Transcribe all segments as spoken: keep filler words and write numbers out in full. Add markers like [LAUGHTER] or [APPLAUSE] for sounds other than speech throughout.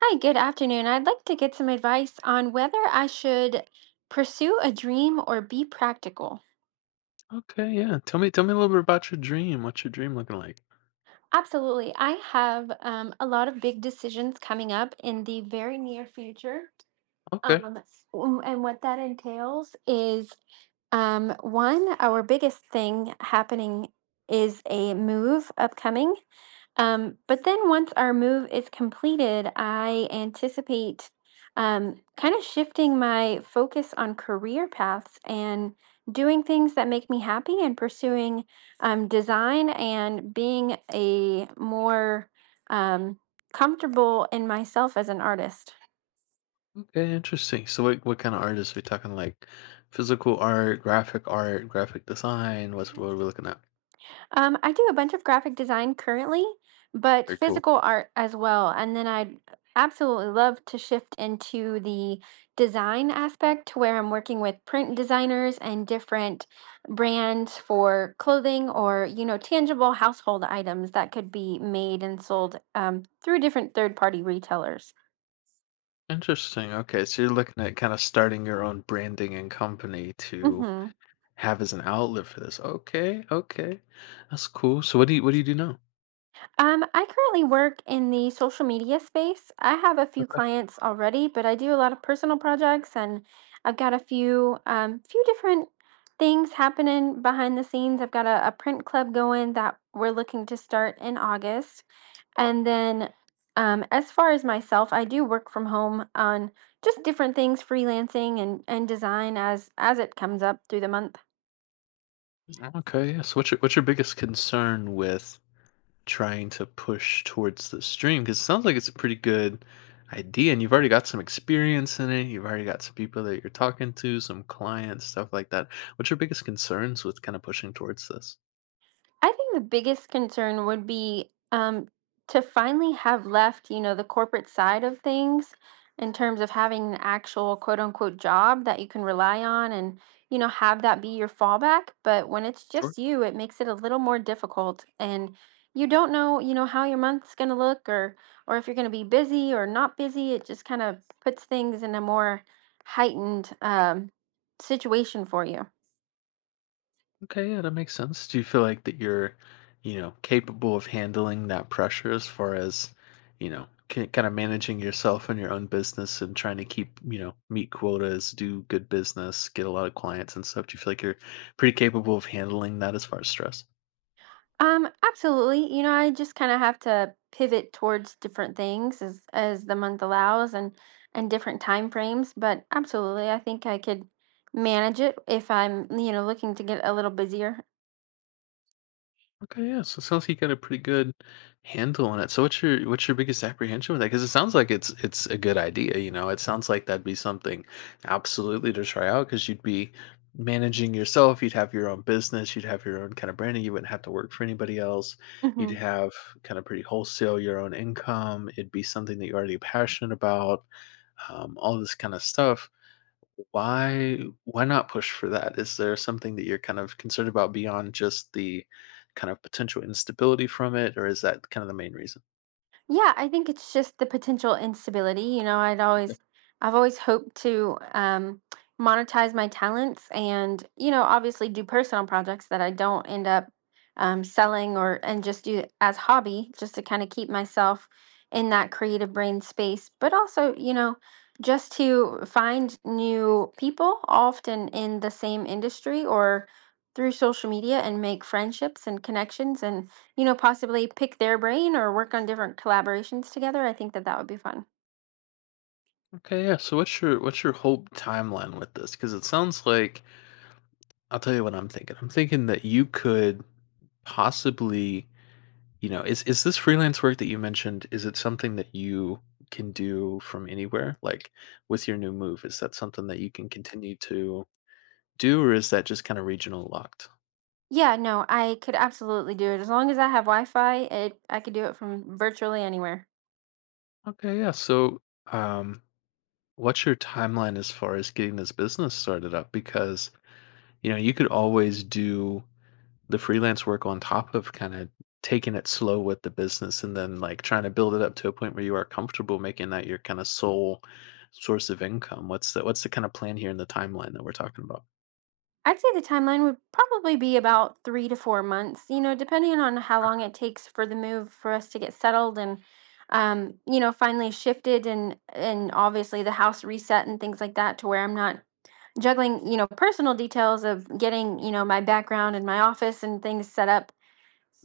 Hi, good afternoon. I'd like to get some advice on whether I should pursue a dream or be practical. Okay, yeah. Tell me, tell me a little bit about your dream. What's your dream looking like? Absolutely. I have um, a lot of big decisions coming up in the very near future. Okay, Um, w- and what that entails is Um, one, our biggest thing happening is a move upcoming. Um, but then once our move is completed, I anticipate um, kind of shifting my focus on career paths and doing things that make me happy and pursuing um, design and being a more um, comfortable in myself as an artist. okay, interesting. So, what what kind of artists are we talking? Like physical art, graphic art, graphic design. What's what are we looking at? Um, I do a bunch of graphic design currently, but Very cool. physical art as well. And then I'd absolutely love to shift into the design aspect to where I'm working with print designers and different brands for clothing or, you know, tangible household items that could be made and sold um, through different third-party retailers. Interesting. Okay, so you're looking at kind of starting your own branding and company to Mhm. have as an outlet for this. Okay, okay, that's cool. So, what do you what do you do now? Um, I currently work in the social media space. I have a few Okay, clients already, but I do a lot of personal projects and I've got a few um few different things happening behind the scenes. I've got a, a print club going that we're looking to start in August. And then um as far as myself, I do work from home on just different things, freelancing and and design as as it comes up through the month. okay. Yeah. So, what's your what's your biggest concern with trying to push towards the stream? Because it sounds like it's a pretty good idea, and you've already got some experience in it. You've already got some people that you're talking to, some clients, stuff like that. What's your biggest concerns with kind of pushing towards this? I think the biggest concern would be um, to finally have left, you know, the corporate side of things in terms of having an actual quote unquote job that you can rely on and, you know, have that be your fallback. But when it's Sure. just you, it makes it a little more difficult and you don't know, you know, how your month's going to look or or if you're going to be busy or not busy. It just kind of puts things in a more heightened um, situation for you. Okay, yeah, that makes sense. Do you feel like that you're, you know, capable of handling that pressure as far as, you know, kind of managing yourself and your own business and trying to keep, you know, meet quotas, do good business, get a lot of clients and stuff? Do you feel like you're pretty capable of handling that as far as stress? Um, absolutely. You know, I just kind of have to pivot towards different things as as the month allows and and different time frames, but absolutely, I think I could manage it if I'm, you know, looking to get a little busier. Okay, yeah. So it sounds like you got a pretty good handle on it. So what's your what's your biggest apprehension with that? Because it sounds like it's it's a good idea. You know, it sounds like that'd be something absolutely to try out because you'd be managing yourself. You'd have your own business. You'd have your own kind of branding. You wouldn't have to work for anybody else. You'd [LAUGHS] have kind of pretty wholesale your own income. It'd be something that you're already passionate about. Um, all this kind of stuff. Why why not push for that? Is there something that you're kind of concerned about beyond just the kind of potential instability from it, or is that kind of the main reason? Yeah, I think it's just the potential instability. You know, I'd Okay. always, I've always hoped to um, monetize my talents and, you know, obviously do personal projects that I don't end up um, selling or, and just do it as hobby, just to kind of keep myself in that creative brain space. But also, you know, just to find new people often in the same industry or through social media and make friendships and connections and you know, possibly pick their brain or work on different collaborations together. I think that that would be fun. Okay, yeah. So what's your what's your hope timeline with this? Because it sounds like I'll tell you what I'm thinking. I'm thinking that you could possibly, you know, is is this freelance work that you mentioned, is it something that you can do from anywhere? Like with your new move, is that something that you can continue to do, or is that just kind of regional locked? Yeah, no, I could absolutely do it. As long as I have Wi-Fi, it I could do it from virtually anywhere. Okay, yeah. So, um, what's your timeline as far as getting this business started up? Because, you know, you could always do the freelance work on top of kind of taking it slow with the business and then like trying to build it up to a point where you are comfortable making that your kind of sole source of income. What's the what's the kind of plan here in the timeline that we're talking about? I'd say the timeline would probably be about three to four months, you know, depending on how long it takes for the move for us to get settled and um, you know, finally shifted and and obviously the house reset and things like that to where I'm not juggling, you know, personal details of getting, you know, my background and my office and things set up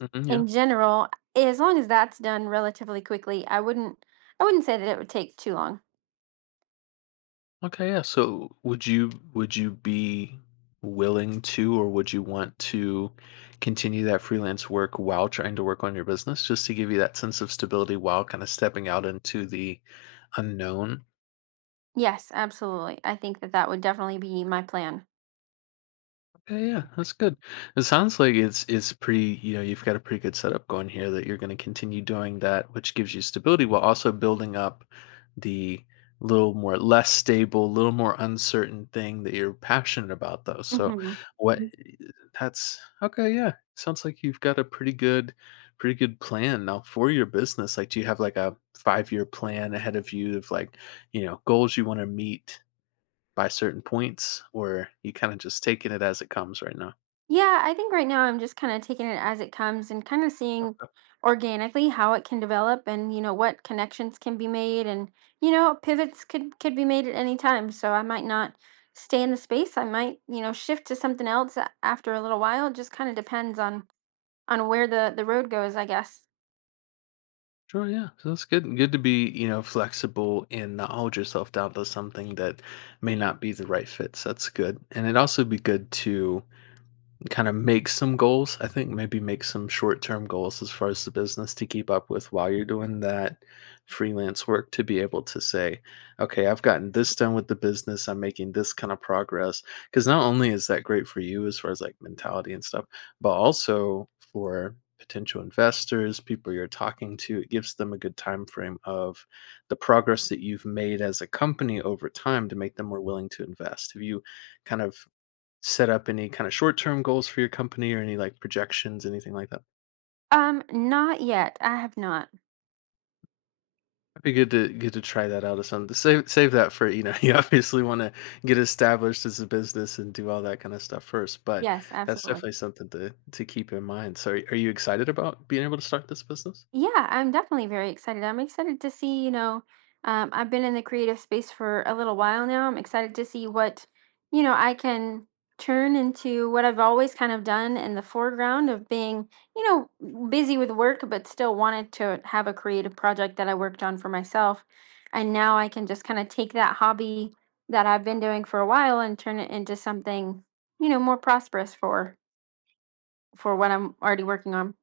Mhm, yeah. in general, as long as that's done relatively quickly, I wouldn't I wouldn't say that it would take too long. Okay, yeah. So would you would you be willing to or would you want to continue that freelance work while trying to work on your business just to give you that sense of stability while kind of stepping out into the unknown? Yes, absolutely. I think that that would definitely be my plan. Yeah, yeah, that's good. It sounds like it's it's pretty, you know, you've got a pretty good setup going here that you're going to continue doing that, which gives you stability while also building up the little more less stable, little more uncertain thing that you're passionate about though. So Mhm. what that's okay, yeah. Sounds like you've got a pretty good pretty good plan now for your business. Like do you have like a five-year plan ahead of you of like, you know, goals you want to meet by certain points, or you kinda just taking it as it comes right now? Yeah, I think right now I'm just kind of taking it as it comes and kind of seeing Okay. organically how it can develop and you know what connections can be made and you know pivots could could be made at any time. So I might not stay in the space. I might, you know, shift to something else a- after a little while. It just kind of depends on on where the the road goes, I guess. Sure, yeah. So it's good good to be, you know, flexible and not hold yourself down to something that may not be the right fit, so that's good, and it'd also be good to kinda make some goals. I think maybe make some short-term goals as far as the business to keep up with while you're doing that freelance work to be able to say, "Okay, I've gotten this done with the business, I'm making this kind of progress," because not only is that great for you as far as, like, mentality and stuff, but also for potential investors, people you're talking to, it gives them a good time frame of the progress that you've made as a company over time to make them more willing to invest. Have you kind of set up any kind of short-term goals for your company or any like projections, anything like that? Um, not yet. I have not. It'd be good to good to try that out or something. To Save save that for, you know, [LAUGHS] you obviously want to get established as a business and do all that kind of stuff first, but Yes, that's absolutely. definitely something to to keep in mind. So, are are you excited about being able to start this business? Yeah, I'm definitely very excited. I'm excited to see, you know, um, I've been in the creative space for a little while now. I'm excited to see what, you know, I can turn into what I've always kind of done in the foreground of being, you know, w- busy with work, but still wanted to have a creative project that I worked on for myself. And now I can just kind of take that hobby that I've been doing for a while and turn it into something, you know, more prosperous for for what I'm already working on.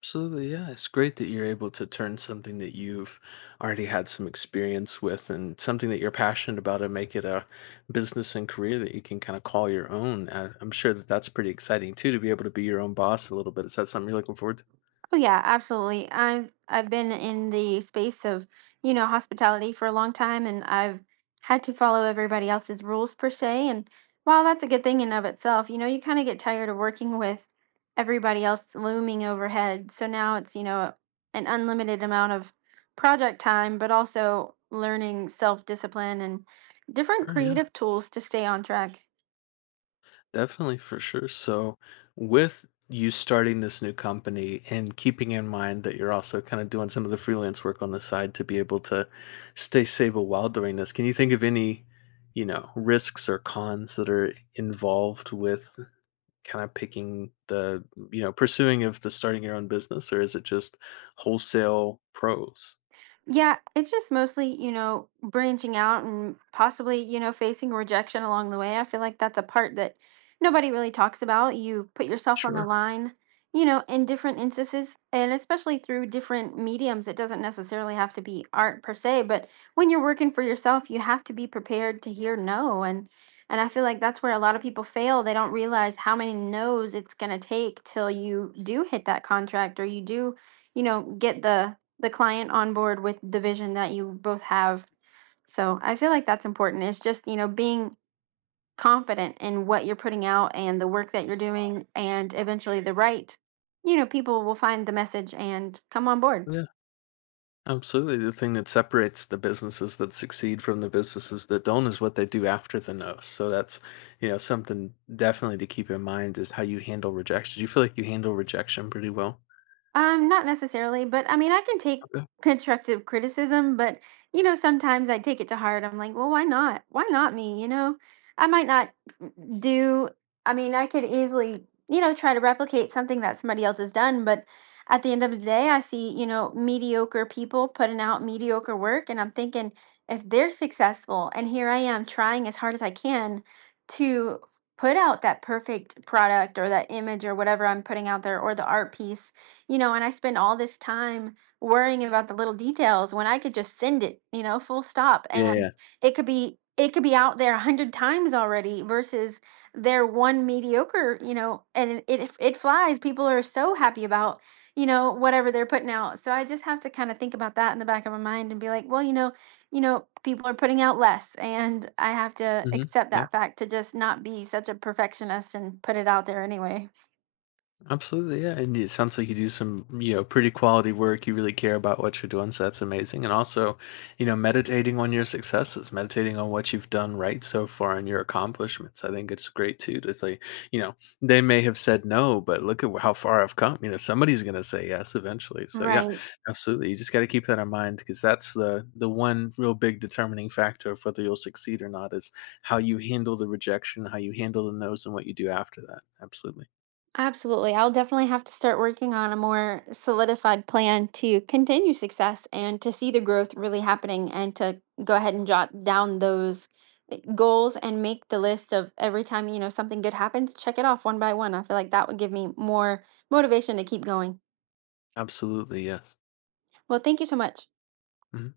Absolutely, yeah. It's great that you're able to turn something that you've already had some experience with and something that you're passionate about and make it a business and career that you can kind of call your own. Uh, I'm sure that that's pretty exciting too to be able to be your own boss a little bit. Is that something you're looking forward to? Oh yeah, absolutely. I've I've been in the space of, you know, hospitality for a long time and I've had to follow everybody else's rules per se. And while that's a good thing in of itself, you know, you kind of get tired of working with everybody else looming overhead. So now it's, you know, an unlimited amount of project time, but also learning self-discipline and different Or, yeah. creative tools to stay on track. Definitely, for sure. So, with you starting this new company and keeping in mind that you're also kind of doing some of the freelance work on the side to be able to stay stable while doing this, can you think of any, you know, risks or cons that are involved with kind of picking the, you know, pursuing of the starting your own business, or is it just wholesale pros? Yeah, it's just mostly, you know, branching out and possibly, you know, facing rejection along the way. I feel like that's a part that nobody really talks about. You put yourself on the Sure. line, you know, in different instances, and especially through different mediums. It doesn't necessarily have to be art per se, but when you're working for yourself, you have to be prepared to hear no. And and I feel like that's where a lot of people fail. They don't realize how many no's it's going to take till you do hit that contract or you do, you know, get the the client on board with the vision that you both have. So I feel like that's important. It's just, you know, being confident in what you're putting out and the work that you're doing and eventually the right, you know, people will find the message and come on board. Absolutely. The thing that separates the businesses that succeed from the businesses that don't is what they do after the no. So that's, you know, something definitely to keep in mind is how you handle rejection. Do you feel like you handle rejection pretty well? Um, not necessarily, but I mean, I can take Okay. constructive criticism, but you know, sometimes I take it to heart. I'm like, well, why not? Why not me? You know, I might not do, I mean, I could easily, you know, try to replicate something that somebody else has done, but at the end of the day, I see, you know, mediocre people putting out mediocre work, and I'm thinking if they're successful, and here I am trying as hard as I can to put out that perfect product or that image or whatever I'm putting out there or the art piece you know, and I spend all this time worrying about the little details when I could just send it, you know, full stop. Yeah. Yeah. Yeah. And it could be it could be out there a hundred times already versus their one mediocre, you know, and it it it flies. People are so happy about, you know, whatever they're putting out. So I just have to kind of think about that in the back of my mind and be like, well, you know, you know, people are putting out less and I have to Mm-hmm. Yeah. Mhm. accept Yeah. that fact to just not be such a perfectionist and put it out there anyway. Absolutely, yeah, and it sounds like you do some, you know, pretty quality work. You really care about what you're doing, so that's amazing. And also, you know, meditating on your successes, meditating on what you've done right so far and your accomplishments. I think it's great too to say, you know, they may have said no, but look at how far I've come. You know, somebody's going to say yes eventually. So yeah, Right. absolutely. You just got to keep that in mind because that's the the one real big determining factor of whether you'll succeed or not is how you handle the rejection, how you handle the no's, and what you do after that. Absolutely. Absolutely. I'll definitely have to start working on a more solidified plan to continue success and to see the growth really happening and to go ahead and jot down those uh, goals and make the list of every time, you know, something good happens, check it off one by one. I feel like that would give me more motivation to keep going. Absolutely, yes. Well, thank you so much. Mhm.